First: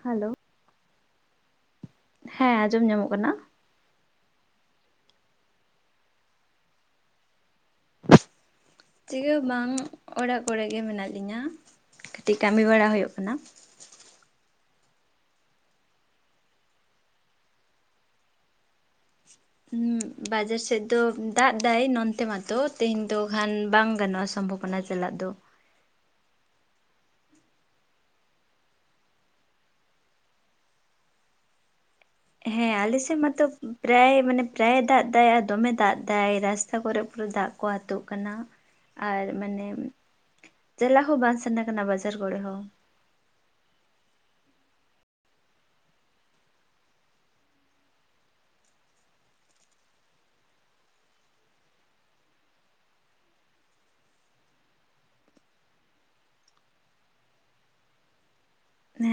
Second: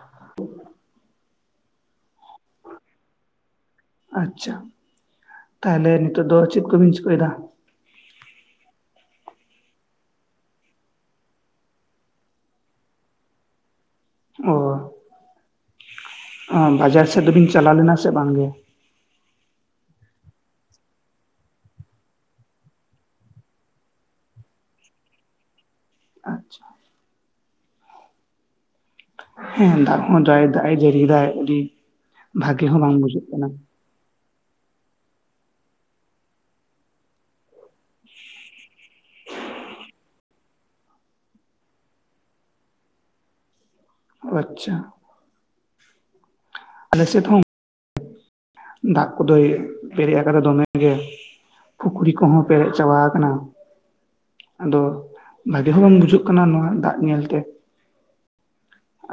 Hello. ᱦᱮᱸ ᱟᱸᱡᱚᱢ ᱧᱟᱢᱚᱜ ᱠᱟᱱᱟ ᱾ ᱟᱪᱪᱷᱟ ᱾ [inaudible] ᱛᱟᱦᱚᱞᱮ ᱱᱤᱛᱚᱜ ᱫᱚ ᱪᱮᱫ ᱠᱚᱵᱤᱱ ᱪᱤᱠᱟᱹᱭᱮᱫᱟ? ᱪᱤᱠᱟᱹ ᱦᱚᱸ ᱵᱟᱝ ᱚᱲᱟᱜ ᱠᱚᱨᱮ ᱜᱮ ᱢᱮᱱᱟᱜ ᱞᱤᱧᱟ ᱠᱟᱹᱴᱤᱡ ᱠᱟᱹᱢᱤ ᱵᱟᱲᱟ ᱦᱩᱭᱩᱜ ᱠᱟᱱᱟ ᱾ ᱚ ᱾ ᱦᱮᱸ ᱵᱟᱡᱟᱨ ᱥᱮᱫ ᱫᱚᱵᱤᱱ ᱪᱟᱞᱟᱣ ᱞᱮᱱᱟ ᱥᱮ ᱵᱟᱝᱜᱮ? ᱵᱟᱡᱟᱨ ᱥᱮᱫ ᱫᱚ ᱫᱟᱜᱽ ᱫᱟᱭ ᱱᱚᱱᱛᱮ ᱢᱟᱛᱚ ᱛᱮᱦᱮᱧ ᱫᱚ ᱠᱷᱟᱱ ᱵᱟᱝ ᱜᱟᱱᱚᱜ-ᱟ ᱥᱚᱢᱵᱷᱚᱵᱚᱱᱟ ᱪᱟᱞᱟᱜ ᱫᱚ᱾ ᱟᱪᱪᱷᱟ᱾ ᱦᱮᱸ ᱫᱟᱜ ᱦᱚᱸ ᱫᱟᱜ ᱮ ᱫᱟᱜ ᱮ ᱡᱟᱹᱨᱤ ᱫᱟᱭ ᱩᱰᱤ, ᱦᱮᱸ ᱟᱞᱮ ᱥᱮᱫ ᱢᱟᱛᱚ ᱯᱨᱟᱭ ᱢᱟᱱᱮ ᱯᱨᱟᱭ ᱮ ᱫᱟᱜ ᱫᱟᱭ ᱟᱨ ᱫᱚᱢᱮ ᱫᱟᱜ ᱫᱟᱭ ᱨᱟᱥᱛᱟ ᱠᱚᱨᱮ ᱯᱩᱨᱟᱹ ᱫᱟᱜ ᱠᱚ ᱟᱛᱳᱜ ᱠᱟᱱᱟ᱾ ᱟᱨ ᱢᱟᱱᱟ, ᱪᱟᱞᱟᱜ ᱦᱚᱸ ᱵᱟᱝ ᱥᱟᱱᱟ ᱠᱟᱱᱟ ᱵᱟᱡᱟᱨ ᱠᱚᱨᱮ ᱦᱚᱸ᱾ ᱚ ᱟᱪᱪᱷᱟ᱾ ᱟᱞᱮ ᱥᱮᱫ ᱦᱚᱸ ᱫᱟᱜ ᱠᱚᱫᱚᱭ ᱯᱮᱨᱮᱡ ᱟᱠᱟᱫᱟ ᱫᱚᱢᱮ ᱜᱮ᱾ ᱯᱩᱠᱷᱨᱤ ᱠᱚᱦᱚᱸ ᱯᱮᱨᱮᱡ ᱪᱟᱵᱟ ᱟᱠᱟᱱᱟ᱾ ᱟᱫᱚ ᱵᱷᱟᱜᱮ ᱦᱚᱸ ᱵᱟᱝ ᱵᱩᱡᱷᱟᱹᱜ ᱠᱟᱱᱟ ᱱᱚᱣᱟ ᱫᱟᱜ ᱧᱮᱞᱛᱮ᱾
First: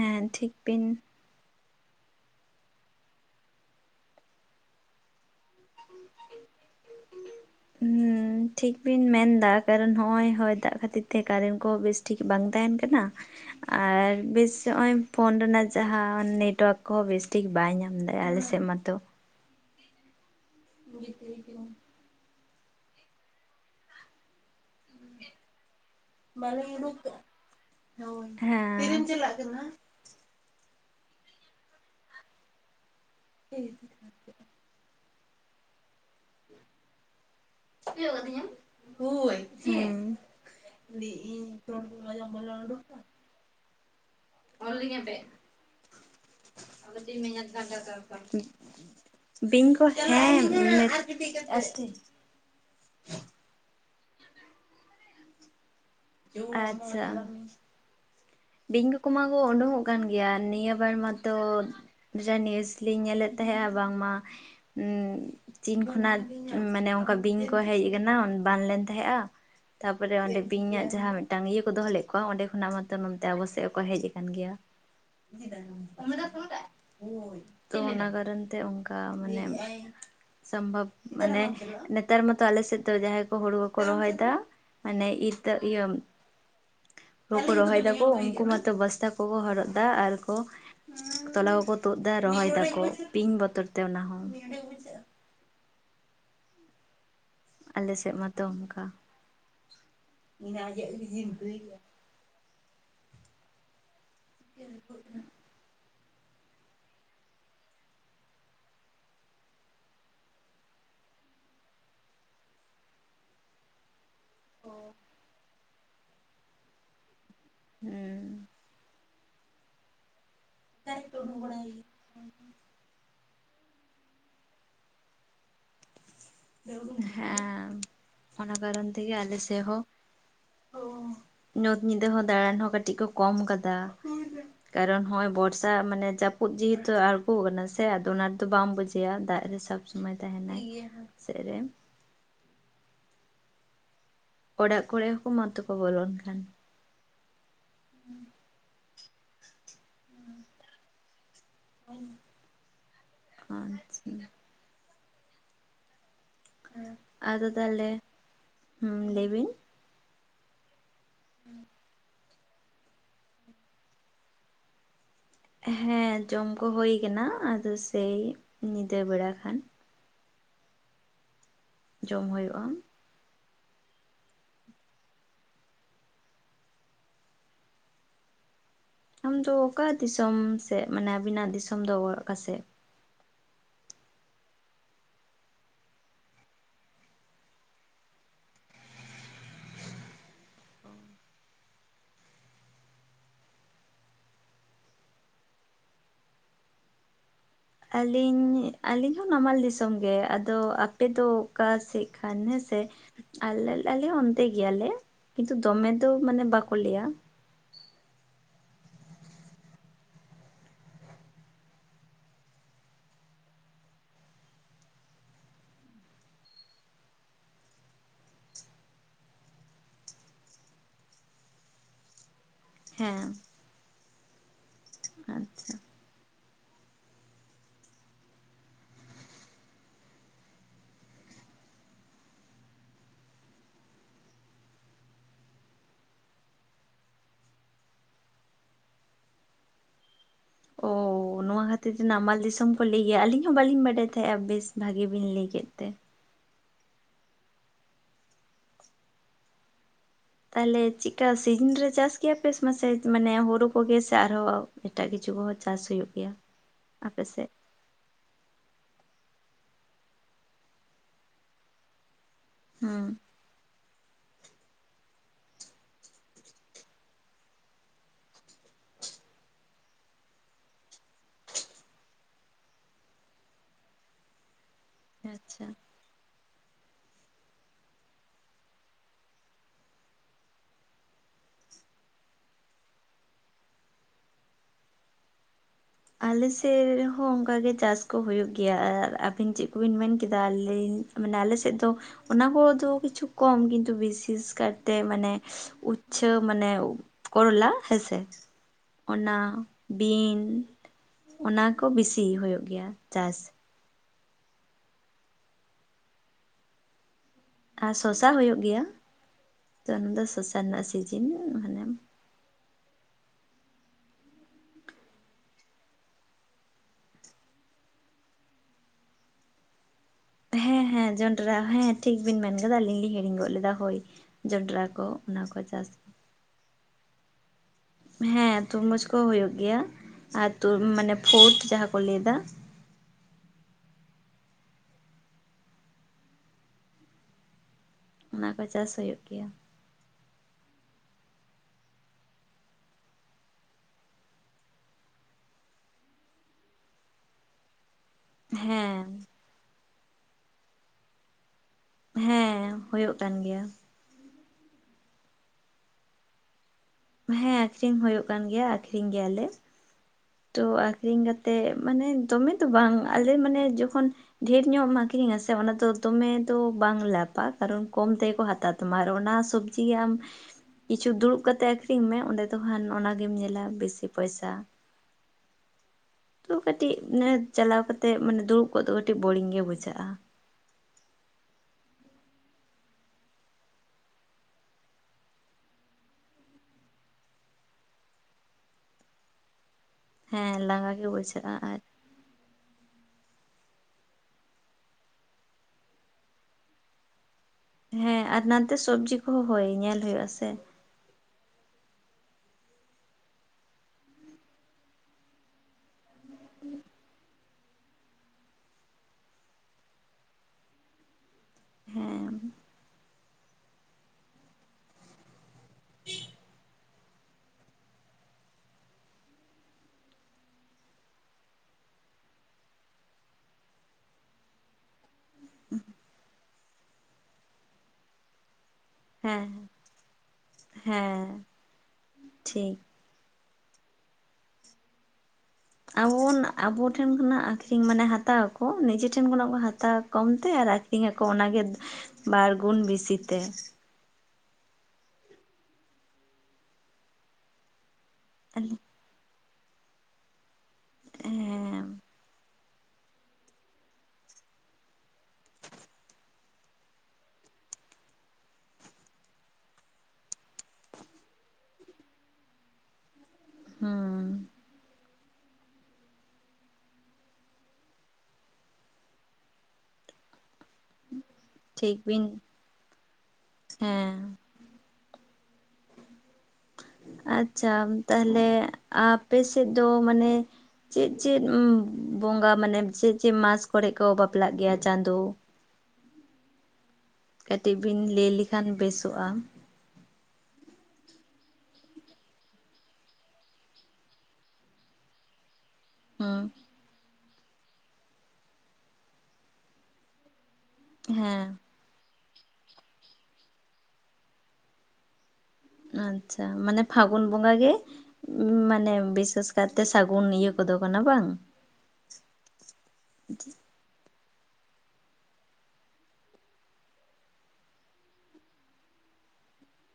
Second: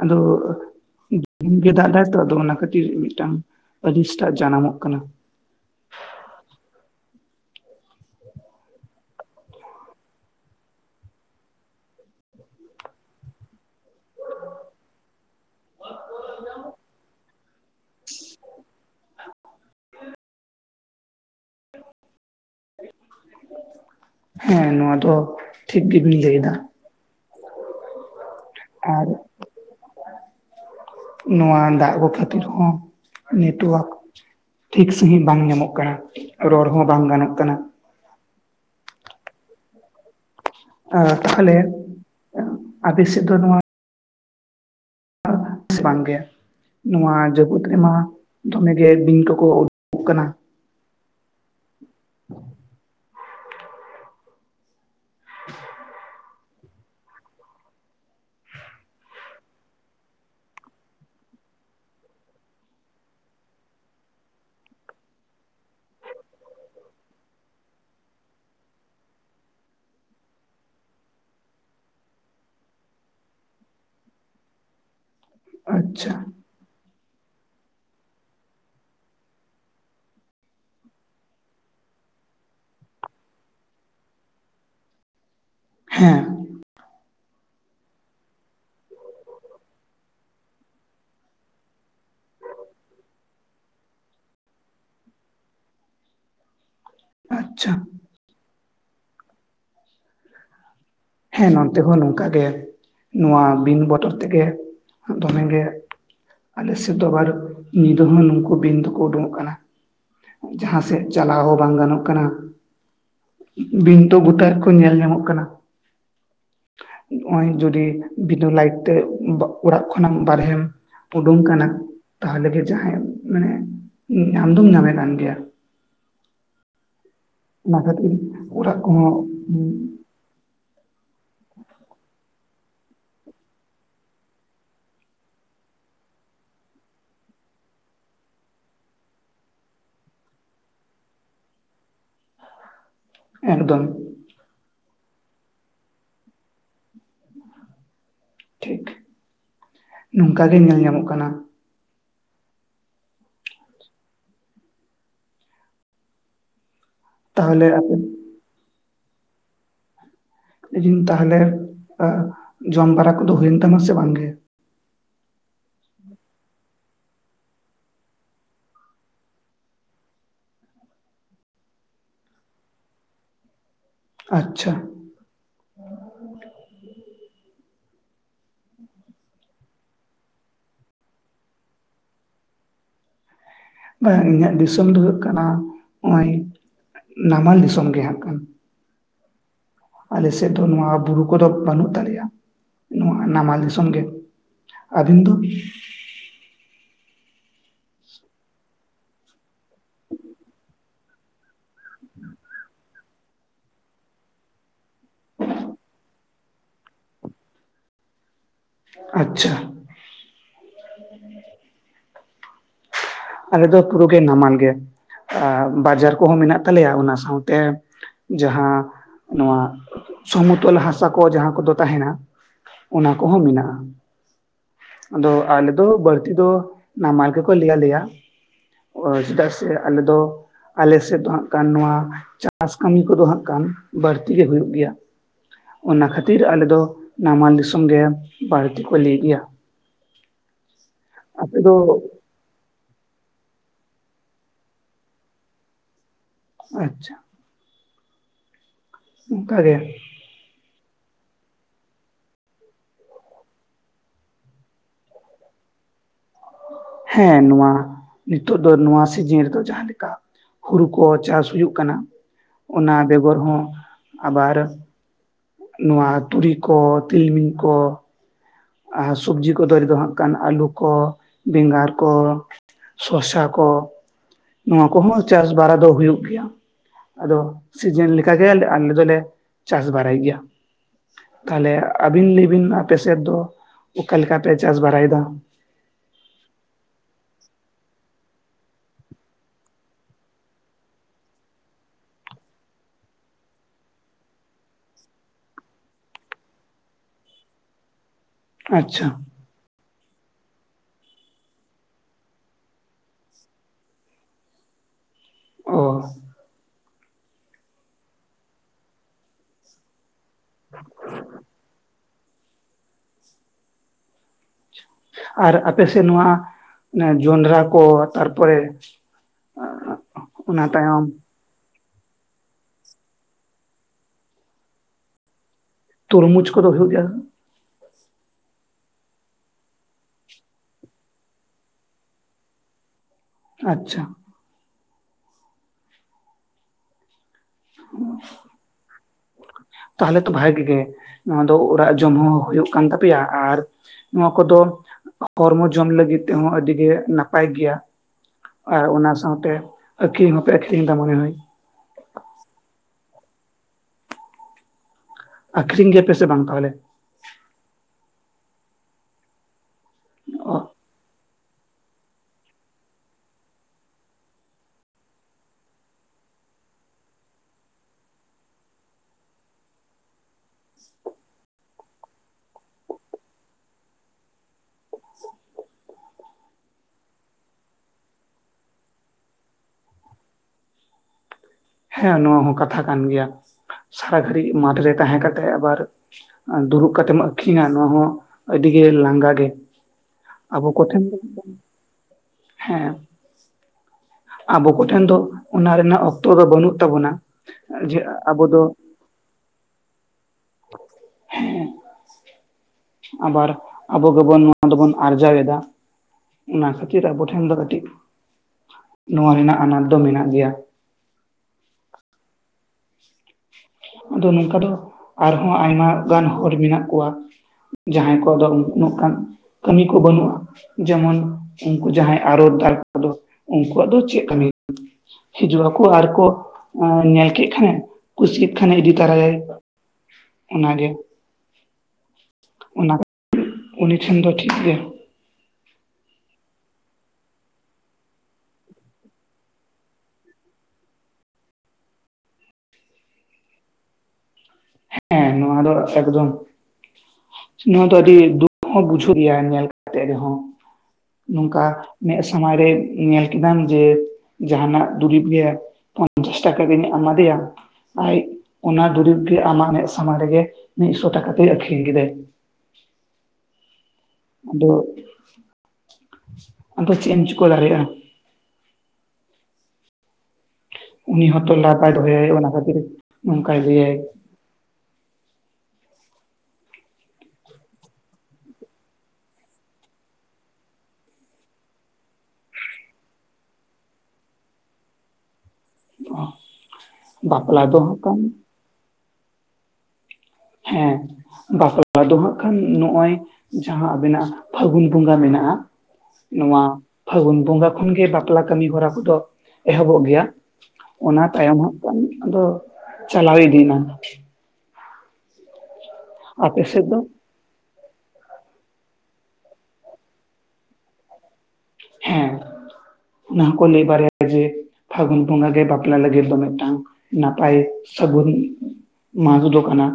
ᱟᱫᱚ, ᱴᱷᱤᱠ ᱵᱤᱱ ᱫᱤᱱ ᱜᱮ ᱫᱟᱜ ᱫᱟᱭ ᱛᱚ ᱚᱱᱟ ᱠᱷᱟᱹᱛᱤᱨ ᱢᱤᱫᱴᱟᱝ ᱟᱲᱤᱥ ᱴᱟᱜ ᱡᱟᱱᱟᱢᱚᱜ ᱠᱟᱱᱟ᱾ ᱦᱩᱸ᱾ ᱴᱷᱤᱠ ᱵᱤᱱ ᱢᱮᱱᱫᱟ ᱠᱟᱨᱚᱱ ᱦᱚᱸᱜ-ᱚᱭ ᱦᱚᱭ ᱫᱟᱜ ᱠᱷᱟᱹᱛᱤᱨ ᱛᱮ ᱠᱟᱨᱮᱱ ᱠᱚ ᱵᱮᱥ ᱴᱷᱤᱠ ᱵᱟᱝ ᱛᱟᱦᱮᱸᱱ ᱠᱟᱱᱟ, ᱟᱨ ᱵᱮᱥ [unintelligible] ᱯᱷᱳᱱ ᱨᱮᱱᱟᱜ ᱡᱟᱦᱟᱸ ᱱᱮᱴᱣᱟᱨᱠ ᱠᱚᱦᱚᱸ ᱵᱮᱥ ᱴᱷᱤᱠ ᱵᱟᱭ ᱧᱟᱢ ᱫᱟᱭ ᱟᱞᱮ ᱥᱮᱫ ᱢᱟᱛᱚ᱾ [inaudible] ᱦᱮᱸ ᱱᱚᱣᱟ ᱫᱚ ᱴᱷᱤᱠ ᱜᱮᱵᱤᱱ ᱞᱟᱹᱭ ᱮᱫᱟ ᱟᱨ [unintelligible] ᱱᱚᱣᱟ ᱫᱟᱜ ᱠᱚ ᱠᱷᱟᱹᱛᱤᱨ ᱦᱚᱸ ᱱᱮᱴᱚᱣᱟᱠ ᱴᱷᱤᱠ ᱥᱟᱺᱦᱤᱡ ᱵᱟᱝ ᱧᱟᱢᱚᱜ ᱠᱟᱱᱟ ᱨᱚᱲ ᱦᱚᱸ ᱵᱟᱝ ᱜᱟᱱᱚᱜ ᱠᱟᱱᱟ᱾ [inaudible] ᱟᱨ [unintelligible] ᱛᱮᱫᱚ ᱱᱚᱣᱟ [unintelligible] ᱵᱟᱝᱜᱮ ᱱᱚᱣᱟ ᱡᱟᱹᱯᱩᱫ ᱨᱮᱢᱟ [unintelligible] ᱫᱚᱢᱮᱜᱮ ᱵᱤᱧ ᱠᱚᱠᱚ ᱩᱰᱩᱠᱚᱜ ᱠᱟᱱᱟ [inaudible] ᱟᱪᱪᱷᱟ᱾ ᱵᱤᱧ ᱠᱚᱠᱚ ᱢᱟᱠᱚ ᱩᱰᱩᱝᱚᱜ ᱠᱟᱱ ᱜᱮᱭᱟ ᱱᱤᱭᱟᱹ ᱵᱟᱨ ᱢᱟᱛᱚ ᱡᱟ ᱱᱤᱭᱩᱡ ᱞᱤᱧ ᱧᱮᱞᱮᱫ ᱛᱟᱦᱮᱸᱜ-ᱟ ᱵᱟᱝᱢᱟ ᱩᱸᱻ ᱪᱤᱱ ᱠᱷᱚᱱᱟᱜ ᱢᱟᱱᱮ ᱚᱝᱠᱟ ᱵᱤᱧ ᱠᱚ ᱦᱮᱡ ᱟᱠᱟᱱᱟ ᱵᱟᱱ ᱞᱮᱱ ᱛᱟᱦᱮᱸᱜᱼᱟ, ᱛᱟᱯᱚᱨᱮ ᱚᱸᱰᱮ ᱵᱤᱧᱟᱜ ᱡᱟᱦᱟᱸ ᱢᱤᱫᱴᱟᱝ ᱤᱭᱟᱹ ᱠᱚ ᱫᱚᱦᱚ ᱞᱮᱜ ᱠᱚᱣᱟ ᱚᱸᱰᱮ ᱠᱷᱚᱱᱟᱜ ᱢᱟᱛᱚ ᱱᱚ ᱛᱮ ᱟᱵᱚ ᱥᱮᱜ ᱦᱚᱸ ᱠᱚ ᱦᱮᱡ ᱟᱠᱟᱱ ᱜᱮᱭᱟ᱾ ᱟᱪᱪᱷᱟ ᱛᱚ ᱚᱱᱟ ᱠᱟᱨᱚᱱ ᱛᱮ ᱚᱝᱠᱟ ᱢᱟᱱᱮ ᱥᱚᱢᱵᱷᱟᱵ, ᱢᱟᱱᱮ ᱱᱮᱛᱟᱨ ᱢᱚᱛᱚ ᱟᱞᱮ ᱥᱮᱫ ᱫᱚ ᱡᱟᱦᱟᱸᱭ ᱠᱚ ᱦᱩᱲᱩ ᱠᱚᱠᱚ ᱨᱚᱦᱚᱭᱮᱫᱟ ᱢᱟᱱᱮ ᱤᱛᱟᱹ ᱤᱭᱟᱹ, ᱦᱮᱸ ᱦᱩᱲᱩ ᱠᱚ ᱨᱚᱦᱚᱭᱮᱫᱟ ᱠᱚ ᱩᱝᱠᱩ ᱢᱟᱛᱚ ᱵᱚᱥᱛᱟ ᱠᱚᱠᱚ ᱦᱚᱨᱚᱜᱮᱫᱟ ᱟᱨ ᱠᱚ ᱛᱚᱞᱟ ᱠᱚᱠᱚ ᱛᱩᱫ ᱮᱫᱟ ᱨᱚᱦᱚᱭ ᱫᱟᱠᱚ ᱵᱤᱧ ᱵᱚᱛᱚᱨ ᱛᱮ ᱚᱱᱟ ᱦᱚᱸ᱾ ᱟᱪᱪᱷᱟ ᱟᱞᱮ ᱥᱮᱜ ᱢᱟᱛᱚ ᱚᱝᱠᱟ᱾ [inaudible] ᱦᱮᱸ ᱱᱚᱱᱛᱮ ᱦᱚᱸ ᱱᱚᱝᱠᱟ ᱜᱮ, ᱱᱚᱣᱟ ᱵᱤᱱ ᱵᱚᱛᱚᱨ ᱛᱮᱜᱮ, ᱫᱚᱢᱮ ᱜᱮ ᱟᱞᱮ ᱥᱮᱫ ᱫᱚ ᱟᱵᱟᱨ ᱧᱤᱫᱟᱹ ᱦᱚᱸ ᱱᱩᱠᱩ ᱵᱤᱧ ᱫᱚᱠᱚ ᱩᱰᱩᱜᱚᱜ ᱠᱟᱱᱟ᱾ ᱡᱟᱦᱟᱸ ᱥᱮᱫ ᱪᱟᱞᱟᱣ ᱦᱚᱸ ᱵᱟᱝ ᱜᱟᱱᱚᱜ ᱠᱟᱱᱟ᱾ ᱵᱤᱧ ᱫᱚ ᱜᱚᱴᱟ ᱜᱮᱠᱚ ᱧᱮᱞ ᱧᱟᱢᱚᱜ ᱠᱟᱱᱟ᱾ ᱱᱚᱜ-ᱚᱭ ᱡᱩᱰᱤ ᱦᱮᱸ ᱵᱤᱱᱟᱹ ᱞᱟᱭᱤᱴ ᱛᱮ ᱚᱲᱟᱜ ᱠᱷᱚᱱᱟᱢ ᱵᱟᱦᱨᱮᱢ ᱩᱰᱩᱝ ᱠᱟᱱᱟ, ᱛᱟᱦᱟᱞᱮ ᱜᱮ ᱡᱟᱦᱟᱸᱭ ᱢᱟᱱᱮ ᱧᱟᱢ ᱫᱚᱢ ᱧᱟᱢᱮ ᱠᱟᱱ ᱜᱮᱭᱟ᱾ ᱦᱮᱸ ᱚᱱᱟ ᱠᱷᱟᱹᱛᱤᱨ ᱚᱱᱟ ᱚᱲᱟᱜ ᱠᱟᱨᱚᱱ ᱠᱚᱦᱚᱸ ᱛᱮᱜᱮ ᱟᱞᱮ ᱥᱮᱫ ᱦᱚᱸ ᱧᱩᱛ ᱧᱤᱫᱟᱹ ᱦᱚᱸ ᱫᱟᱲᱟᱱ ᱦᱚᱸ ᱠᱟᱹᱴᱤᱡ ᱠᱚ ᱠᱚᱢ ᱠᱟᱫᱟ᱾ ᱠᱟᱨᱚᱱ ᱱᱚᱜ-ᱚᱭ ᱵᱚᱨᱥᱟ ᱢᱟᱱᱮ ᱡᱟᱹᱯᱩᱫ ᱡᱤᱩᱤ ᱛᱚ ᱟᱬᱜᱚ ᱠᱟᱱᱟ ᱥᱮ ᱟᱫᱚ ᱚᱱᱟ ᱫᱚ ᱵᱟᱢ ᱵᱩᱡᱷᱟᱹᱭᱟ ᱫᱟᱜ ᱨᱮ ᱥᱟ ᱥᱚᱢᱚᱭ ᱛᱟᱦᱮᱱᱟᱭ ᱥᱮᱫ ᱨᱮ᱾ ᱮᱠᱫᱚᱢ᱾ ᱚᱲᱟᱜ ᱠᱚᱲᱮ ᱦᱚᱸ ᱢᱟ ᱛᱚᱠᱚ ᱵᱚᱞᱚᱱ ᱠᱷᱟᱱ᱾ ᱴᱷᱤᱠ ᱱᱚᱝᱠᱟ ᱜᱮ ᱧᱮᱞ ᱧᱟᱢᱚᱜ ᱠᱟᱱᱟ᱾ ᱟᱪᱷᱟ ᱾ ᱟᱫᱚ ᱛᱟᱦᱚᱞᱮ ᱦᱩᱸ ᱞᱟᱹᱭ ᱵᱤᱱ᱾ ᱞᱮᱭᱫᱤᱧ ᱛᱟᱦᱟᱞᱮ ᱡᱚᱢ ᱵᱟᱲᱟ ᱠᱚᱫᱚ ᱦᱩᱭᱮᱱ ᱛᱟᱢᱟ ᱥᱮ ᱵᱟᱝᱜᱮ? ᱦᱮᱸ ᱡᱚᱢ ᱠᱚ ᱦᱳᱭ ᱠᱟᱱᱟ ᱟᱫᱚ ᱥᱮᱭ ᱧᱤᱫᱟᱹ ᱵᱮᱲᱟ ᱠᱷᱟᱱ ᱡᱚᱢ ᱦᱩᱭᱩᱜᱼᱟ᱾ ᱟᱪᱷᱟ᱾ ᱟᱢᱫᱚ ᱚᱠᱟ ᱫᱤᱥᱚᱢ ᱥᱮᱫ ᱢᱟᱱᱮ ᱟᱵᱤᱱᱟᱜ ᱫᱤᱥᱚᱢ ᱫᱚ ᱚᱠᱟᱥᱮᱫ? ᱫᱚ [inaudible] ᱦᱩᱭᱩᱜ ᱠᱟᱱᱟ ᱱᱚᱜᱼᱚᱭ ᱱᱟᱢᱟᱞ ᱫᱤᱥᱚᱢ ᱜᱮ ᱦᱟᱸᱜ ᱠᱟᱱᱟ ᱾ ᱟᱞᱮᱥᱮᱫ ᱫᱚ ᱱᱚᱣᱟ ᱵᱩᱨᱩ ᱠᱚᱫᱚ ᱵᱟᱹᱱᱩᱜ ᱛᱟᱞᱮᱭᱟ ᱱᱚᱣᱟ ᱱᱟᱢᱟᱞ ᱫᱤᱥᱚᱢ ᱜᱮ ᱾ ᱟᱹᱵᱤᱱ ᱫᱚ? ᱟᱹᱞᱤᱧ ᱟᱹᱞᱤᱧ ᱦᱚᱸ ᱱᱟᱢᱟᱞ ᱫᱤᱥᱚᱢ ᱜᱮ ᱟᱫᱚ ᱟᱯᱮ ᱫᱚ ᱚᱠᱟ ᱥᱮᱫ ᱠᱷᱟᱱ ᱦᱮᱸᱥᱮ ᱾ ᱟᱞᱮ ᱟᱞᱮ ᱚᱱᱛᱮ ᱜᱮᱭᱟᱞᱮ ᱠᱤᱱᱛᱩ ᱫᱚᱢᱮ ᱫᱚ ᱢᱟᱱᱮ ᱵᱟᱠᱚ ᱞᱟᱹᱭᱟ ᱾ ᱟᱪᱷᱟ᱾ ᱟᱞᱮ ᱫᱚ ᱯᱩᱨᱩᱜᱮ ᱱᱟᱢᱟᱞ ᱜᱮ ᱾ ᱵᱟᱡᱟᱨ ᱠᱚᱦᱚᱸ ᱢᱮᱱᱟᱜ ᱛᱟᱞᱮᱭᱟ ᱚᱱᱟ ᱥᱟᱶᱛᱮ ᱡᱟᱦᱟᱸ ᱱᱚᱣᱟ ᱥᱚᱢᱚᱭ ᱚᱞ ᱦᱟᱥᱟ ᱠᱚ ᱡᱟᱦᱟᱸ ᱠᱚᱫᱚ ᱛᱟᱦᱮᱱᱟ ᱾ ᱚᱱᱟ ᱦᱮᱸ ᱠᱚᱦᱚᱸ ᱢᱮᱱᱟᱜᱼᱟ ᱟᱫᱚ ᱟᱞᱮ ᱟᱪᱪᱷᱟ ᱫᱚ ᱵᱟᱹᱲᱛᱤ ᱫᱚ, ᱱᱟᱢᱟᱞ ᱜᱮᱠᱚ ᱞᱟᱹᱭᱟ ᱞᱮᱭᱟ ᱪᱮᱫᱟᱜ ᱥᱮ ᱟᱞᱮ ᱫᱚ, ᱟᱞᱮ ᱥᱮᱫ ᱫᱚ ᱦᱟᱸᱜ ᱠᱷᱟᱱ ᱱᱚᱣᱟ ᱪᱟᱥ ᱠᱟᱹᱢᱤ ᱠᱚᱫᱚ ᱦᱟᱸᱜ ᱠᱷᱟᱱ ᱵᱟᱹᱲᱛᱤ ᱜᱮ ᱦᱩᱭᱩᱜ ᱜᱮᱭᱟ ᱾ ᱚᱱᱟ ᱠᱷᱟᱹᱛᱤᱨ ᱟᱞᱮ ᱫᱚ ᱱᱟᱢᱟᱞ ᱫᱤᱥᱚᱢ ᱜᱮ ᱵᱟᱹᱲᱛᱤᱠᱚ ᱞᱟᱹᱭ ᱜᱮᱭᱟ ᱾ ᱚ ᱱᱚᱣᱟ ᱫᱚ ᱠᱷᱟᱹᱛᱤᱨ ᱛᱮ ᱱᱟᱢᱟᱞ ᱫᱤᱥᱚᱢ ᱠᱚ ᱞᱟᱹᱭ ᱜᱮᱭᱟ ᱟᱹᱞᱤᱧ ᱦᱚᱸ ᱵᱟᱹᱞᱤᱧ ᱵᱟᱰᱟᱭ ᱛᱟᱦᱮᱸᱜᱼᱟ ᱵᱮᱥ ᱵᱷᱟᱹᱜᱤ ᱵᱤᱱ ᱞᱟᱹᱭ ᱠᱮᱫᱛᱮ ᱾ ᱟᱪᱷᱟ᱾ ᱵᱷᱟᱜᱮ ᱾ ᱛᱟᱦᱚᱞᱮ ᱪᱮᱫᱠᱟ ᱥᱤᱡᱤᱱ ᱨᱮ ᱪᱟᱥ ᱜᱮᱭᱟᱯᱮ ᱢᱟᱥᱮ ᱢᱟᱱᱮ ᱦᱩᱲᱩ ᱠᱚᱜᱮ ᱥᱮ ᱟᱨᱦᱚᱸ ᱮᱴᱟᱜ ᱠᱤᱪᱷᱩ ᱠᱚᱦᱚᱸ ᱪᱟᱥ ᱦᱩᱭᱩᱜ ᱜᱮᱭᱟ? ᱟᱯᱮ ᱦᱮᱸ ᱥᱮᱫ ᱱᱚᱣᱟ ᱱᱤᱛᱚᱜ ᱫᱚ ᱱᱚᱣᱟ ᱥᱤᱡᱤᱱ ᱨᱮᱫᱚ ᱡᱟᱦᱟᱸ ᱞᱮᱠᱟ ᱦᱩᱲᱩ ᱠᱚ ᱪᱟᱥ ᱦᱩᱭᱩᱜ ᱠᱟᱱᱟ ᱾ ᱚᱱᱟ ᱦᱩᱸ ᱵᱮᱜᱚᱨ ᱦᱚᱸ ᱟᱵᱟᱨ, ᱱᱚᱣᱟ ᱛᱩᱲᱤ ᱠᱚ, ᱛᱤᱞᱢᱤᱧ ᱠᱚ, ᱟᱨ ᱥᱚᱵᱽᱡᱤ ᱠᱚᱫᱚ ᱟᱹᱨᱤᱫᱚ ᱟᱹᱞᱩ ᱠᱚ, ᱵᱮᱸᱜᱟᱲ ᱠᱚ, ᱥᱚᱥᱟ ᱠᱚ, ᱱᱚᱣᱟ ᱠᱚᱦᱚᱸ ᱪᱟᱥ ᱟᱪᱪᱷᱟ ᱵᱟᱲᱟ ᱫᱚ ᱦᱩᱭᱩᱜ ᱜᱮᱭᱟ ᱾ ᱟᱫᱚ ᱥᱤᱡᱮᱱ ᱞᱮᱠᱟ ᱜᱮ ᱟᱞᱮ ᱫᱚᱞᱮ ᱪᱟᱥ ᱵᱟᱲᱟᱭ ᱜᱮᱭᱟ ᱾ ᱛᱟᱦᱚᱞᱮ ᱟᱵᱤᱱ ᱞᱟᱹᱭ ᱟᱯᱮ ᱥᱮᱫ ᱫᱚ ᱚᱠᱟ ᱞᱮᱠᱟ ᱯᱮ ᱪᱟᱥ ᱵᱟᱲᱟᱭ ᱮᱫᱟ? ᱟᱞᱮ ᱥᱮᱫ ᱨᱮᱦᱚᱸ ᱚᱱᱠᱟᱜᱮ ᱪᱟᱥ ᱠᱚ ᱦᱩᱭᱩᱜ ᱜᱮᱭᱟ ᱟᱨ ᱟᱹᱵᱤᱱ ᱪᱮᱫ ᱠᱚᱵᱤᱱ ᱢᱮᱱ ᱠᱮᱫᱟ ᱟᱹᱞᱤᱧ ᱢᱟᱱᱮ ᱟᱞᱮᱥᱮᱫ ᱫᱚ ᱚᱱᱟ ᱠᱚᱫᱚ ᱠᱤᱪᱷᱩ ᱠᱚᱢ ᱠᱤᱱᱛᱩ ᱵᱤᱥᱮᱥ ᱠᱟᱨᱛᱮ ᱢᱟᱱᱮ, ᱩᱪᱪᱷᱟ ᱢᱟᱱᱮ ᱠᱚᱨᱞᱟ ᱦᱮᱸᱥᱮ ᱾ ᱟᱪᱪᱷᱟ ᱚᱱᱟ ᱵᱤᱱ, ᱚᱱᱟ ᱠᱚ ᱵᱮᱥᱤ ᱦᱩᱭᱩᱜ ᱜᱮᱭᱟ ᱪᱟᱥ ᱾ ᱚᱻ ᱟᱨ ᱥᱚᱥᱟ ᱦᱩᱭᱩᱜ ᱜᱮᱭᱟ ᱛᱚ ᱚᱱᱟ ᱫᱚ ᱥᱚᱥᱟ ᱨᱮᱱᱟᱜ ᱥᱤᱡᱤᱱ ᱢᱟᱱᱮ, ᱟᱨ ᱟᱯᱮ ᱥᱮᱫ ᱱᱚᱣᱟ ᱡᱚᱱᱰᱨᱟ ᱠᱚ ᱛᱟᱨᱯᱚᱨᱮ [unintelligible] ᱦᱮᱸ ᱛᱟᱭᱚᱢ ᱡᱚᱱ ᱡᱚᱱᱰᱨᱟ ᱦᱮᱸ ᱴᱷᱤᱠ ᱵᱤᱱ ᱢᱮᱱ ᱟᱠᱟᱫᱟ ᱟᱹᱞᱤᱧ ᱞᱤᱧ ᱦᱤᱲᱤᱧ ᱜᱚᱫ ᱞᱮᱫᱟ ᱦᱳᱭ ᱡᱚᱱᱰᱨᱟ ᱠᱚ ᱚᱱᱟ ᱠᱚ ᱪᱟᱥ ᱛᱩᱨᱢᱩᱡᱽ ᱠᱚᱫᱚ ᱦᱩᱭᱩᱜ ᱜᱮᱭᱟ? ᱦᱮᱸ ᱛᱩᱨᱢᱩᱡᱽ ᱠᱚ ᱦᱩᱭᱩᱜ ᱜᱮᱭᱟ ᱟᱨ ᱛᱩᱨ ᱢᱟᱱᱮ ᱯᱷᱩᱨᱰ ᱡᱟᱦᱟᱸ ᱠᱚ ᱞᱟᱹᱭ ᱮᱫᱟ, ᱟᱪᱪᱷᱟ, ᱚᱱᱟ ᱠᱚ ᱪᱟᱥ ᱦᱩᱭᱩᱜ ᱜᱮᱭᱟ ᱾ ᱛᱟᱦᱚᱞᱮ ᱛᱚ ᱵᱷᱟᱜᱮ ᱜᱮ ᱱᱚᱣᱟ ᱫᱚ ᱚᱲᱟᱜ ᱡᱚᱢ ᱦᱚᱸ ᱦᱩᱭᱩᱜ ᱠᱟᱱ ᱛᱟᱯᱮᱭᱟ ᱟᱨ ᱱᱚᱣᱟ ᱠᱚᱫᱚ ᱠᱚᱨᱢᱚ ᱡᱚᱢ ᱞᱟᱹᱜᱤᱫ ᱛᱮᱦᱚᱸ ᱟᱹᱰᱤ ᱜᱮ ᱱᱟᱯᱟᱭ ᱜᱮᱭᱟ ᱾ ᱟᱨ ᱦᱮᱸ ᱚᱱᱟ ᱥᱟᱶᱛᱮ ᱟᱹᱠᱷᱨᱤᱧ ᱦᱚᱸᱯᱮ ᱟᱹᱠᱷᱨᱤᱧ ᱮᱫᱟ ᱢᱚᱱᱮ ᱦᱚᱭ, ᱦᱮᱸ ᱦᱩᱭᱩᱜ ᱠᱟᱱ ᱜᱮᱭᱟ ᱾ ᱟᱹᱠᱷᱨᱤᱧ ᱜᱮᱭᱟᱯᱮ ᱥᱮ ᱵᱟᱝ ᱛᱟᱦᱚᱞᱮ? ᱦᱮᱸ ᱟᱹᱠᱷᱨᱤᱧ ᱦᱩᱭᱩᱜ ᱠᱟᱱ ᱜᱮᱭᱟ ᱟᱹᱠᱷᱨᱤᱧ ᱜᱮᱭᱟᱞᱮ ᱾ ᱛᱚ ᱟᱠᱷᱨᱤᱧ ᱠᱟᱛᱮᱫ ᱢᱟᱱᱮ ᱫᱚᱢᱮ ᱫᱚ ᱵᱟᱝ ᱟᱞᱮ ᱢᱟᱱᱮ ᱡᱚᱠᱷᱚᱱ ᱰᱷᱮᱨ ᱧᱚᱜ ᱮᱢ ᱟᱠᱷᱨᱤᱧᱟ ᱥᱮ ᱚᱱᱟ ᱫᱚ ᱫᱚᱢᱮ ᱫᱚ ᱵᱟᱝ ᱞᱟᱵᱷᱼᱟ ᱠᱟᱨᱚᱱ ᱠᱚᱢ ᱛᱮ ᱠᱚ ᱦᱟᱛᱟᱣ ᱛᱚᱢᱟᱨ ᱚᱱᱟ ᱥᱚᱵᱽᱡᱤ ᱜᱮ ᱟᱢ ᱠᱤᱪᱷᱩ ᱫᱩᱲᱩᱵ ᱠᱟᱛᱮ ᱟᱠᱷᱨᱤᱧ ᱢᱮ, ᱚᱸᱰᱮ ᱫᱚ ᱠᱷᱟᱱ ᱚᱱᱟ ᱜᱮᱢ ᱧᱮᱞᱟ ᱵᱮᱥᱤ ᱯᱚᱭᱥᱟ᱾ ᱛᱚ ᱠᱟᱹᱴᱤᱡ ᱢᱟᱱᱮ ᱪᱟᱞᱟᱣ ᱠᱟᱛᱮᱫ ᱢᱟᱱᱮ ᱫᱩᱲᱩᱵ ᱠᱚᱜ ᱫᱚ ᱠᱟᱹᱴᱤᱡ ᱵᱩᱨᱤᱝ ᱜᱮ ᱵᱩᱡᱷᱟᱹᱜᱼᱟ᱾ ᱦᱮᱸ ᱱᱚᱶᱟ ᱦᱚᱸ ᱠᱟᱛᱷᱟ ᱠᱟᱱ ᱜᱮᱭᱟ, ᱥᱟᱨᱟ ᱜᱷᱟᱹᱲᱤᱡ ᱢᱟᱴᱷ ᱨᱮ ᱛᱟᱦᱮᱸ ᱠᱟᱛᱮᱜ ᱟᱵᱟᱨ ᱫᱩᱲᱩᱵ ᱠᱟᱛᱮᱢ ᱟᱠᱷᱨᱤᱧᱟ ᱱᱚᱣᱟ ᱦᱚᱸ ᱟᱹᱰᱤ ᱜᱮ ᱞᱟᱸᱜᱟ ᱜᱮ, ᱦᱮᱸ ᱟᱵᱚ ᱞᱟᱸᱜᱟ ᱠᱚᱴᱷᱮᱱ ᱜᱮ ᱵᱩᱡᱷᱟᱹᱜᱼᱟ ᱟᱨ ᱦᱮᱸ, ᱟᱵᱚ ᱠᱚ ᱴᱷᱮᱱ ᱫᱚ, ᱚᱱᱟ ᱨᱮᱱᱟᱜ ᱚᱠᱛᱚ ᱫᱚ ᱵᱟᱹᱱᱩᱜ ᱛᱟᱵᱚᱱᱟ᱾ ᱡᱮ ᱦᱮᱸ ᱟᱨ ᱟᱵᱚ ᱫᱚ ᱱᱟᱱᱛᱮ ᱥᱚᱵᱽᱡᱤ ᱠᱚᱦᱚᱸ ᱦᱳᱭ ᱧᱮᱞ ᱦᱩᱭᱩᱜ-ᱟ ᱥᱮ᱾ ᱟᱵᱟᱨ ᱟᱵᱚ ᱜᱮᱵᱚᱱ ᱱᱚᱣᱟ ᱫᱚᱵᱚᱱ ᱟᱨᱡᱟᱣ ᱮᱫᱟ᱾ ᱚᱱᱟ ᱠᱷᱟᱹᱛᱤᱨ ᱟᱵᱚ ᱴᱷᱮᱱ ᱫᱚ ᱠᱟᱹᱴᱤᱡ, ᱱᱚᱣᱟ ᱨᱮᱱᱟᱜ ᱟᱱᱟᱴ ᱢᱮᱱᱟᱜ ᱜᱮᱭᱟ᱾ ᱦᱮᱸ᱾ ᱟᱫᱚ ᱱᱚᱝᱠᱟ ᱫᱚ, ᱟᱨᱦᱚᱸ ᱟᱭᱢᱟ ᱜᱟᱱ ᱦᱚᱲ ᱢᱮᱱᱟᱜ ᱠᱚᱣᱟ, ᱡᱟᱦᱟᱸᱭ ᱠᱚᱣᱟᱜ ᱫᱚ ᱱᱚᱝᱠᱟᱱ ᱠᱟᱹᱢᱤ ᱠᱚ ᱵᱟᱹᱱᱩᱜᱼᱟ, ᱡᱮᱢᱚᱱ ᱩᱱᱠᱩ ᱡᱟᱦᱟᱸᱭ ᱟᱨᱚᱛ ᱫᱟᱨ ᱠᱚᱫᱚ ᱩᱱᱠᱩᱣᱟᱜ ᱫᱚ ᱪᱮᱫ ᱠᱟᱹᱢᱤ, ᱦᱤᱡᱩᱜ ᱟᱠᱚ ᱟᱨᱠᱚ ᱧᱮᱞ ᱠᱮᱫ ᱠᱷᱟᱱᱮ, ᱠᱩᱥᱤᱫ ᱠᱷᱟᱱᱮ ᱤᱫᱤ ᱛᱟᱨᱟᱭᱟᱭ, ᱦᱮᱸ ᱚᱱᱟᱜᱮ, ᱦᱮᱸ ᱴᱷᱤᱠ ᱚᱱᱟ ᱩᱱᱤ ᱴᱷᱮᱱ ᱫᱚ ᱴᱷᱤᱠ ᱜᱮ᱾ ᱟᱵᱚᱱ ᱟᱵᱚ ᱴᱷᱮᱱ ᱠᱷᱚᱱᱟᱜ ᱟᱹᱠᱷᱨᱤᱧ ᱢᱟᱱᱮ ᱦᱟᱛᱟᱣᱟ ᱟᱠᱚ ᱱᱤᱡᱮ ᱴᱷᱮᱱ ᱠᱷᱚᱱᱟᱜ ᱠᱚ ᱦᱟᱛᱟᱣᱟ ᱠᱚᱢᱛᱮ ᱟᱨ ᱟᱠᱷ ᱨᱤᱧ ᱟᱠᱚ ᱚᱱᱟᱜᱮ ᱵᱟᱨᱜᱩᱱ ᱵᱤᱥᱤ ᱛᱮ᱾ ᱦᱮᱸ ᱱᱚᱣᱟ ᱫᱚ ᱮᱠᱫᱚᱢ, ᱱᱚᱣᱟ ᱫᱚ ᱟᱹᱰᱤ ᱫᱩᱠ ᱦᱚᱸ ᱵᱩᱡᱷᱟᱹ ᱜᱮᱭᱟ ᱧᱮᱞ ᱠᱟᱛᱮ ᱨᱮᱦᱚᱸ, ᱱᱚᱝᱠᱟ ᱦᱮᱸ ᱢᱮᱫ ᱥᱟᱢᱟᱝ ᱨᱮ ᱧᱮᱞ ᱠᱮᱫᱟᱢ ᱡᱮ ᱡᱟᱦᱟᱸᱱᱟᱜ ᱫᱩᱨᱤᱵᱽ ᱜᱮ, ᱯᱚᱧᱪᱟᱥ ᱴᱟᱠᱟ ᱛᱮᱢ ᱮᱢᱟ ᱫᱮᱭᱟ, ᱟᱡ ᱚᱱᱟ ᱫᱩᱨᱤᱵᱽ ᱜᱮ ᱟᱢᱟᱜ ᱢᱮᱜ ᱥᱟᱢᱟᱝ ᱨᱮᱜᱮ ᱢᱤᱜᱥᱚ ᱴᱟᱠᱟ ᱛᱮᱭ ᱟᱹᱠᱷᱨᱤᱧ ᱠᱮᱫᱟᱭ᱾ ᱦᱩᱸ᱾ ᱟᱫᱚ᱾ ᱟᱫᱚ ᱪᱮᱜ ᱮᱢ ᱪᱤᱠᱳ ᱫᱟᱲᱮᱜ-ᱟ᱾ ᱩᱱᱤ ᱦᱚᱸ ᱛᱚ ᱞᱟᱵᱷ ᱟᱭ ᱴᱷᱤᱠ ᱵᱤᱱ ᱫᱚᱦᱚᱭᱟᱭ ᱚᱱᱟ ᱠᱷᱟᱛᱤᱨ ᱚᱝᱠᱟᱭ ᱞᱟᱹᱭᱟᱭ᱾ ᱦᱮᱸ [inaudible] ᱟᱪᱪᱷᱟ ᱛᱟᱦᱞᱮ ᱟᱯᱮ ᱥᱮᱜ ᱫᱚ ᱢᱟᱱᱮ᱾ ᱪᱮᱫ ᱪᱮᱫ ᱵᱚᱸᱜᱟ ᱢᱟᱱᱮ ᱪᱮᱜ ᱪᱮᱜ ᱢᱟᱥ ᱠᱚᱨᱮ ᱠᱚ ᱵᱟᱯᱞᱟᱜ ᱜᱮᱭᱟ ᱪᱟᱸᱫᱳ᱾ ᱚᱦ ᱵᱟᱯᱞᱟ ᱫᱚ ᱦᱟᱸᱜ ᱠᱷᱟᱱ᱾ ᱠᱷᱟᱱ ᱵᱮᱥᱚᱜ-ᱟ᱾ ᱦᱮᱸ᱾ ᱵᱟᱯᱞᱟ ᱫᱚ ᱦᱟᱸᱜ ᱠᱷᱟᱱ ᱱᱚᱜ-ᱚᱭ ᱡᱟᱸᱦᱟ ᱟᱵᱮᱱᱟᱜ ᱯᱷᱟᱜᱩᱱ ᱵᱚᱸᱜᱟ ᱢᱮᱱᱟᱜ-ᱟ᱾ ᱦᱩᱸ ᱱᱚᱣᱟ ᱯᱷᱟᱹᱜᱩᱱ ᱵᱚᱸᱜᱟ ᱠᱷᱚᱱ ᱜᱮ ᱵᱟᱯᱞᱟ ᱠᱟᱢᱤ ᱦᱚᱨᱟ ᱠᱚᱫᱚ ᱮᱦᱚᱵᱚᱜ ᱜᱮᱭᱟ᱾ ᱚᱱᱟ ᱦᱮᱸ ᱛᱟᱭᱚᱢ ᱦᱟᱸᱜ ᱠᱷᱟᱱ ᱟᱫᱚ ᱪᱟᱞᱟᱣ ᱤᱫᱤᱭᱮᱱᱟ᱾ ᱟᱪᱪᱷᱟ ᱟᱯᱮ ᱢᱟᱱᱮ ᱥᱮᱫ ᱫᱚ ᱯᱷᱟᱜᱩᱱ ᱵᱚᱸᱜᱟ ᱜᱮ ᱢᱟᱱᱮ ᱵᱤᱥᱮᱥ ᱠᱟᱨᱛᱮ ᱥᱟᱜᱩᱱ ᱤᱭᱟᱹ ᱠᱚᱫᱚ ᱠᱟᱱᱟ ᱵᱟᱝ? ᱦᱮᱸ, ‌ᱚᱱᱟ ᱦᱚᱸ ᱠᱚ ᱞᱟᱹᱭ ᱵᱟᱨᱟᱭᱟ ᱡᱮ, ᱯᱷᱟᱜᱩᱱ ᱵᱚᱸᱜᱟ ᱜᱮ ᱵᱟᱯᱞᱟ ᱞᱟᱹᱜᱤᱜ ᱫᱚ ᱢᱮᱜᱴᱟᱝ᱾ ᱱᱟᱯᱟᱭ, ᱥᱟᱜᱩᱱ ᱢᱟᱥ ᱫᱚ ᱠᱟᱱᱟ᱾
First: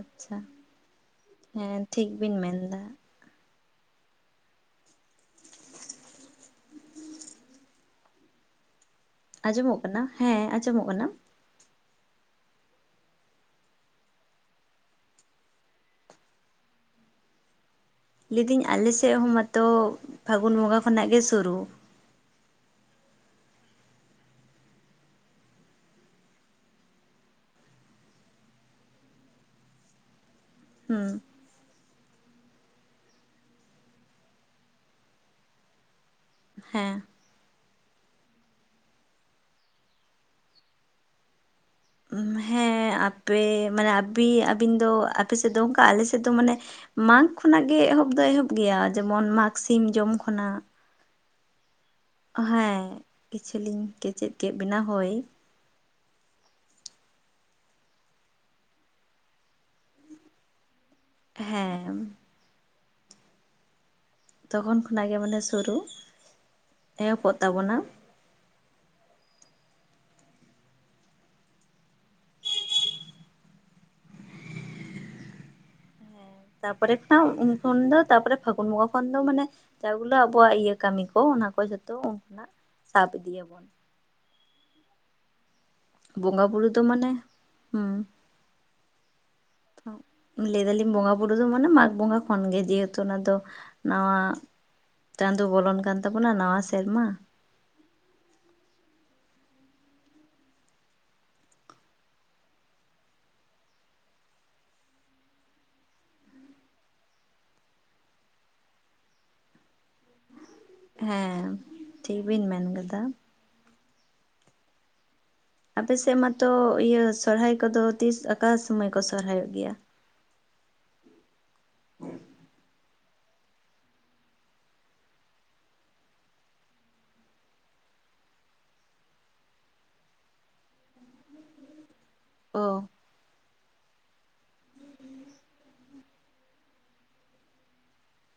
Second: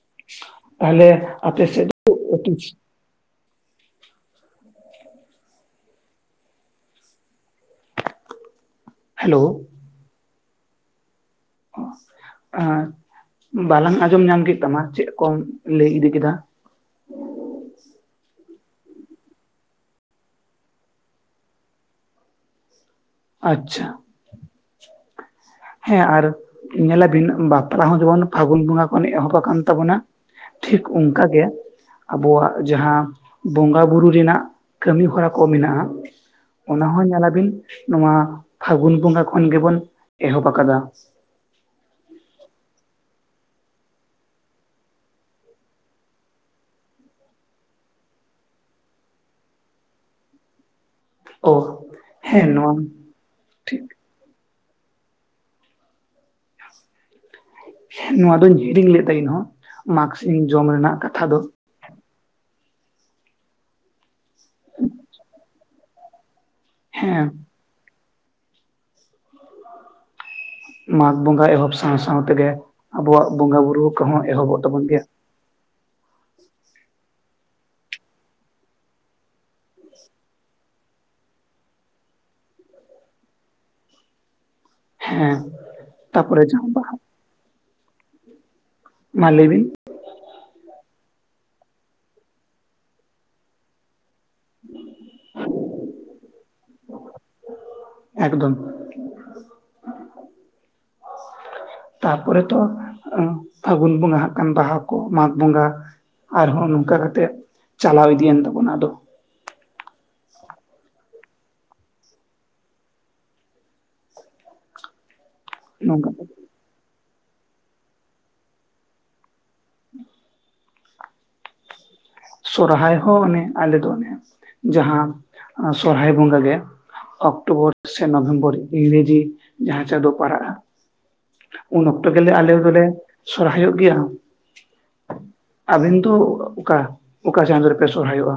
ᱟᱪᱪᱷᱟ ᱛᱟᱦᱞᱮ ᱟᱯᱮ ᱦᱮᱸ ᱥᱮᱜ ᱴᱷᱤᱠ ᱵᱤᱱ [unintelligible] ᱛᱤᱥ᱾ ᱢᱮᱱᱫᱟ ᱦᱮᱞᱳ ᱟᱸᱡᱚᱢᱚᱜ ᱠᱟᱱᱟ? ᱦᱮᱸ ᱟᱸᱡᱚᱢᱚᱜ ᱠᱟᱱᱟ᱾ ᱵᱟᱞᱟᱝ ᱟᱸᱡᱚᱢ ᱧᱟᱢ ᱠᱮᱜ ᱛᱟᱢᱟ ᱪᱮᱜ ᱠᱚᱢ ᱞᱟᱹᱭ ᱤᱫᱤ ᱠᱮᱫᱟ᱾ ᱞᱟᱹᱭᱫᱟᱹᱧ ᱟᱞᱮᱥᱮᱜ ᱦᱚᱸ ᱢᱟᱛᱚ ᱯᱷᱟᱜᱩᱱ ᱵᱚᱸᱜᱟ ᱠᱷᱚᱱᱟᱜ ᱜᱮ ᱥᱩᱨᱩ᱾ ᱟᱪᱪᱷᱟ᱾ ᱦᱮᱸ ᱟᱨ ᱧᱮᱞᱟᱵᱤᱱ ᱵᱟᱯᱞᱟ ᱦᱚᱸ ᱡᱮᱢᱚᱱ ᱯᱷᱟᱜᱩᱱ ᱵᱚᱸᱜᱟ ᱠᱷᱚᱱ ᱮᱦᱚᱵ ᱟᱠᱟᱱ ᱛᱟᱵᱚᱱᱟ᱾ ᱴᱷᱤᱠ ᱦᱩᱸ ᱚᱝᱠᱟᱜᱮ᱾ ᱟᱵᱚᱣᱟᱜ ᱡᱟᱸᱦᱟ ᱵᱚᱸᱜᱟ ᱵᱩᱨᱩ ᱨᱮᱱᱟᱜ ᱠᱟᱹᱢᱤ ᱦᱚᱨᱟ ᱠᱚ ᱢᱮᱱᱟᱜ-ᱟ᱾ ᱚᱱᱟ ᱦᱮᱸ ᱦᱚᱸ ᱧᱮᱞᱟᱵᱤᱱ ᱱᱚᱣᱟ ᱯᱷᱟᱜᱩᱱ ᱵᱚᱸᱜᱟ ᱠᱷᱚᱱ ᱜᱮᱵᱚᱱ ᱮᱦᱚᱵ ᱟᱠᱟᱫᱟ᱾ ᱦᱮᱸ ᱟᱯᱮ ᱢᱟᱱᱮ ᱟᱵᱤ ᱟᱵᱤᱱ ᱫᱚ ᱟᱯᱮ ᱥᱮᱜ ᱫᱚ ᱚᱝᱠᱟ ᱟᱞᱮ ᱥᱮᱫ ᱫᱚ ᱢᱟᱱᱮ᱾ ᱢᱟᱜᱽ ᱠᱷᱚᱱᱟᱜ ᱜᱮ ᱮᱦᱚᱵ ᱫᱚ ᱮᱦᱚᱵ ᱜᱮᱭᱟ ᱡᱮᱢᱚᱱ ᱢᱟᱜᱽ ᱥᱤᱢ ᱡᱚᱢ ᱠᱷᱚᱱᱟᱜ᱾ ᱳ᱾ ᱦᱮᱸ ᱠᱤᱪᱷᱤ ᱞᱤᱧ ᱠᱮᱪᱮᱫ ᱠᱮᱜ ᱵᱤᱱᱟ ᱦᱳᱭ᱾ ᱱᱚᱣᱟ ᱫᱚᱧ ᱦᱤᱲᱤᱧ ᱞᱮᱫ ᱛᱟᱸᱦᱮ ᱤᱧ ᱦᱚᱸ ᱢᱟᱜᱽ ᱥᱤᱢ ᱡᱚᱢ ᱨᱮᱱᱟᱜ ᱠᱟᱛᱷᱟ ᱫᱚ᱾ ᱦᱮᱸ᱾ ᱛᱚᱠᱷᱚᱱ ᱠᱷᱚᱱᱟᱜ ᱜᱮ ᱢᱟᱱᱮ ᱥᱩᱨᱩ ᱦᱮᱸ ᱮᱦᱚᱵᱚᱜ ᱛᱟᱵᱚᱱᱟ᱾ ᱢᱟᱜᱽ ᱵᱚᱸᱜᱟ ᱮᱦᱚᱵ ᱥᱟᱶ ᱥᱟᱶ ᱛᱮᱜᱮ ᱟᱵᱚᱣᱟᱜ ᱵᱚᱸᱜᱟ ᱵᱩᱨᱩ ᱠᱚ ᱦᱚᱸ ᱮᱦᱚᱵᱚᱜ ᱛᱟᱵᱚᱱ ᱜᱮᱭᱟ᱾ ᱛᱟᱯᱚᱨᱮ ᱠᱷᱚᱱᱟᱜ ᱩᱱ ᱠᱷᱚᱱ ᱫᱚ ᱛᱟᱯᱚᱨᱮ ᱯᱷᱟᱜᱩᱱ ᱵᱚᱸᱜᱟ ᱠᱷᱚᱱ ᱫᱚ ᱢᱟᱱᱮ᱾ ᱡᱟ ᱜᱩᱞᱟ ᱟᱵᱚᱣᱟᱜ ᱤᱭᱟᱹ ᱠᱟᱢᱤ ᱠᱚ ᱚᱱᱟ ᱠᱚ ᱡᱷᱚᱛᱚ ᱩᱱ ᱠᱷᱚᱱᱟᱜ ᱥᱟᱵ ᱤᱫᱤᱭᱟᱵᱚᱱ᱾ ᱦᱮᱸ᱾ ᱛᱟᱯᱚᱨᱮ ᱵᱚᱸᱜᱟ ᱵᱩᱨᱩ ᱡᱟᱦᱟᱸ ᱫᱚ ᱵᱟᱦᱟ ᱢᱟᱱᱮ ᱦᱩᱸ᱾ ᱢᱟ ᱞᱟᱹᱭ ᱵᱤᱱ᱾ ᱞᱟᱹᱭ ᱫᱟᱞᱤᱧ ᱵᱚᱸᱜᱟ ᱵᱩᱨᱩ ᱫᱚ ᱢᱟᱱᱮ ᱢᱟᱜᱽ ᱵᱚᱸᱜᱟ ᱠᱷᱚᱱ ᱜᱮ ᱡᱮᱦᱮᱛᱩ ᱚᱱᱟ ᱫᱚ ᱱᱟᱣᱟ᱾ ᱪᱟᱸᱫᱳ ᱵᱚᱞᱚᱱ ᱠᱟᱱ ᱛᱟᱵᱚᱱᱟ ᱱᱟᱣᱟ ᱥᱮᱨᱢᱟ᱾ ᱮᱠᱫᱚᱢ᱾ [unintelligible] ᱛᱟᱯᱚᱨᱮ ᱛᱚ ᱯᱷᱟᱜᱩᱱ ᱵᱚᱸᱜᱟ ᱦᱟᱸᱜ ᱠᱷᱟᱱ ᱵᱟᱦᱟ ᱠᱚ ᱢᱟᱜᱽ ᱵᱚᱸᱜᱟ᱾ ᱟᱨ ᱦᱚᱸ ᱱᱚᱝᱠᱟ ᱠᱟᱛᱮᱜ ᱪᱟᱞᱟᱣ ᱤᱫᱤᱭᱮᱱ ᱛᱟᱵᱚᱱᱟ ᱟᱫᱚ᱾ ᱦᱮᱸ ᱴᱷᱤᱠ ᱵᱤᱱ ᱢᱮᱱ ᱠᱟᱫᱟ᱾ ᱱᱚᱝᱠᱟ ᱟᱯᱮᱥᱮᱫ ᱢᱟᱛᱚ ᱤᱭᱟᱹ ᱥᱚᱨᱦᱟᱭ ᱠᱚ ᱫᱚ ᱛᱤᱥ ᱟᱠᱟ ᱥᱳᱢᱳᱹᱭ ᱠᱚ ᱥᱚᱨᱦᱟᱭᱚᱜ ᱜᱮᱭᱟ? ᱥᱚᱨᱦᱟᱭ ᱦᱚᱸ ᱚᱱᱮ ᱟᱞᱮ ᱫᱚ ᱚᱱᱮ ᱡᱟᱦᱟᱸ ᱥᱚᱨᱦᱟᱭ ᱵᱚᱸᱜᱟ ᱜᱮ᱾ ᱚᱠᱴᱳᱵᱚᱨ ᱥᱮ ᱱᱚᱵᱷᱮᱢᱵᱚᱨ ᱤᱝᱨᱮᱡᱤ ᱡᱟᱦᱟᱸ ᱪᱟᱸᱫᱳ ᱯᱟᱲᱟᱜᱼᱟ᱾ ᱩᱱ ᱚᱠᱛᱚ ᱜᱮᱞᱮ ᱟᱞᱮ ᱚ ᱫᱚᱞᱮ ᱥᱚᱨᱦᱟᱭᱚᱜ ᱜᱮᱭᱟ᱾ ᱨᱤᱱᱛᱩ ᱚᱠᱟ ᱚᱠᱟ ᱪᱟᱸᱫᱳ ᱨᱮᱯᱮ ᱥᱚᱨᱦᱟᱭᱚᱜᱼᱟ?